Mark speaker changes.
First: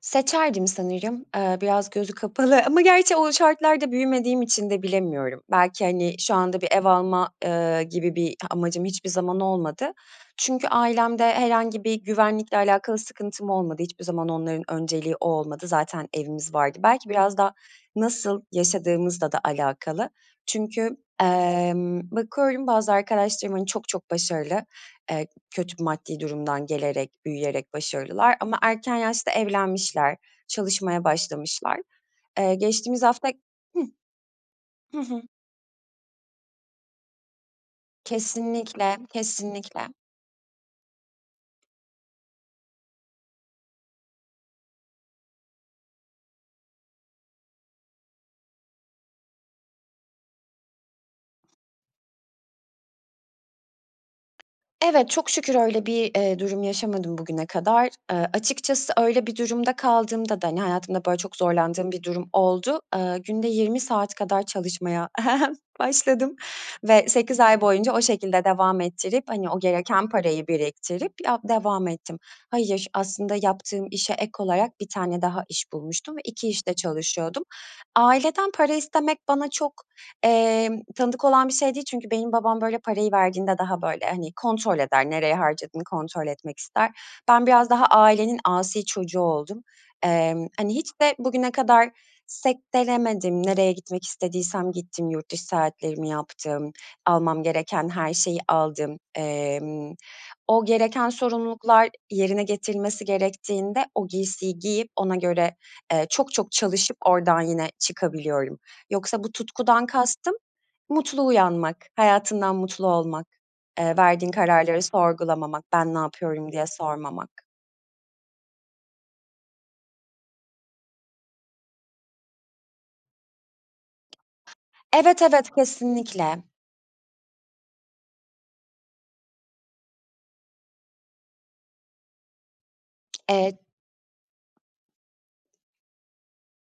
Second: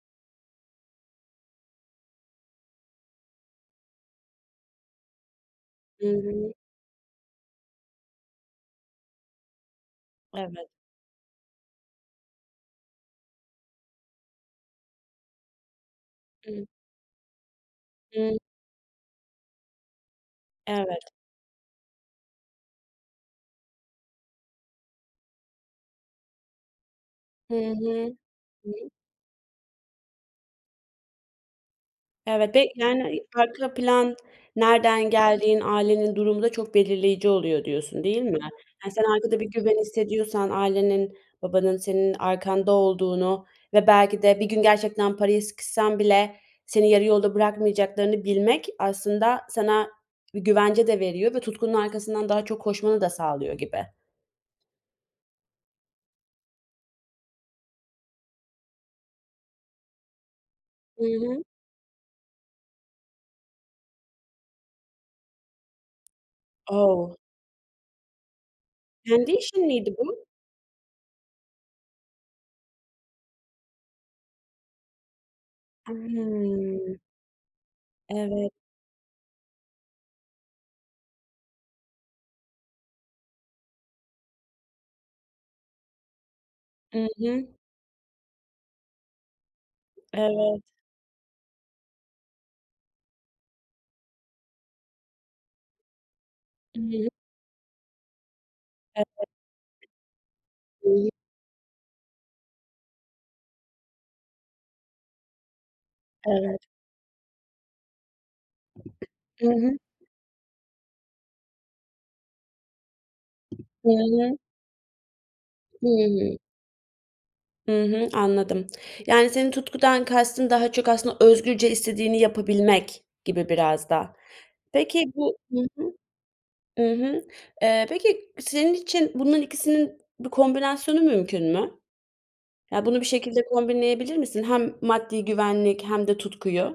Speaker 1: Seçerdim sanırım, eee, biraz gözü kapalı ama gerçi o şartlarda büyümediğim için de bilemiyorum. Belki,
Speaker 2: Hı
Speaker 1: hani, şu
Speaker 2: hı.
Speaker 1: anda bir ev alma, eee, gibi bir amacım hiçbir zaman olmadı. Çünkü
Speaker 2: Evet.
Speaker 1: ailemde herhangi bir güvenlikle alakalı sıkıntım olmadı, hiçbir zaman onların önceliği o olmadı. Zaten evimiz
Speaker 2: Hı.
Speaker 1: vardı, belki biraz da
Speaker 2: Hı.
Speaker 1: nasıl yaşadığımızla da alakalı. Çünkü,
Speaker 2: Evet.
Speaker 1: emm, bakıyorum bazı arkadaşlarım, hani, çok çok başarılı, eee, kötü maddi durumdan gelerek,
Speaker 2: Hı
Speaker 1: büyüyerek
Speaker 2: hı.
Speaker 1: başarılılar ama
Speaker 2: Hı.
Speaker 1: erken yaşta evlenmişler, çalışmaya başlamışlar. Eee,
Speaker 2: Evet be
Speaker 1: geçtiğimiz
Speaker 2: yani, iii,
Speaker 1: hafta
Speaker 2: "arka
Speaker 1: Hıh.
Speaker 2: plan,
Speaker 1: Hı
Speaker 2: nereden
Speaker 1: hı.
Speaker 2: geldiğin, ailenin durumu da çok belirleyici oluyor." diyorsun, değil mi? Hani,
Speaker 1: Kesinlikle,
Speaker 2: sen arkada bir güven
Speaker 1: kesinlikle.
Speaker 2: hissediyorsan, ailenin, babanın senin arkanda olduğunu ve belki de bir gün gerçekten paraya sıkışsan bile seni yarı yolda bırakmayacaklarını bilmek aslında sana bir güvence de veriyor ve tutkunun arkasından daha çok koşmanı da sağlıyor gibi.
Speaker 1: Evet, çok şükür öyle bir, eee, durum yaşamadım bugüne kadar. Aaa, açıkçası öyle bir durumda kaldığımda da, hani,
Speaker 2: Hı
Speaker 1: hayatımda böyle çok
Speaker 2: hı.
Speaker 1: zorlandığım bir durum oldu. Aaa, günde 20 saat kadar çalışmaya başladım ve
Speaker 2: O!
Speaker 1: 8 ay boyunca o şekilde devam ettirip,
Speaker 2: Kendi
Speaker 1: hani, o
Speaker 2: işin miydi
Speaker 1: gereken
Speaker 2: bu?
Speaker 1: parayı biriktirip ya devam ettim. Hayır, aslında yaptığım işe ek olarak 1 tane daha iş
Speaker 2: A
Speaker 1: bulmuştum ve 2 işte
Speaker 2: hımm.
Speaker 1: çalışıyordum. Aileden
Speaker 2: Evet.
Speaker 1: para istemek bana çok, eee, tanıdık olan bir şey değil çünkü benim babam, böyle, parayı verdiğinde daha, böyle, hani, kontrol eder, nereye harcadığını kontrol etmek ister.
Speaker 2: Hı
Speaker 1: Ben
Speaker 2: hı.
Speaker 1: biraz daha ailenin asi çocuğu oldum. Emm,
Speaker 2: Evet.
Speaker 1: hani, hiç de bugüne kadar sektelemedim, nereye gitmek istediysem gittim, yurt dışı seyahatlerimi yaptım,
Speaker 2: [unintelligible]
Speaker 1: almam gereken her şeyi aldım.
Speaker 2: Evet.
Speaker 1: Emm, o gereken
Speaker 2: [unintelligible]
Speaker 1: sorumluluklar, yerine getirilmesi gerektiğinde o giysiyi giyip, ona göre, eee, çok çok
Speaker 2: Evet.
Speaker 1: çalışıp oradan yine çıkabiliyorum. Yoksa bu
Speaker 2: Hı hı.
Speaker 1: tutkudan kastım; mutlu uyanmak, hayatından mutlu olmak,
Speaker 2: Hı
Speaker 1: eee, verdiğin
Speaker 2: hı.
Speaker 1: kararları sorgulamamak,
Speaker 2: Hı
Speaker 1: "ben ne
Speaker 2: hı.
Speaker 1: yapıyorum?" diye sormamak.
Speaker 2: Hı hı, anladım. Yani, senin tutkudan kastın daha çok aslında özgürce istediğini yapabilmek gibi, biraz da. Peki,
Speaker 1: Evet,
Speaker 2: bu
Speaker 1: evet.
Speaker 2: Hı hı,
Speaker 1: Kesinlikle.
Speaker 2: ı hı, eee, peki senin için bunların ikisinin bir kombinasyonu mümkün mü? Ya, bunu bir şekilde
Speaker 1: Eee
Speaker 2: kombinleyebilir misin? Hem maddi güvenlik hem de tutkuyu.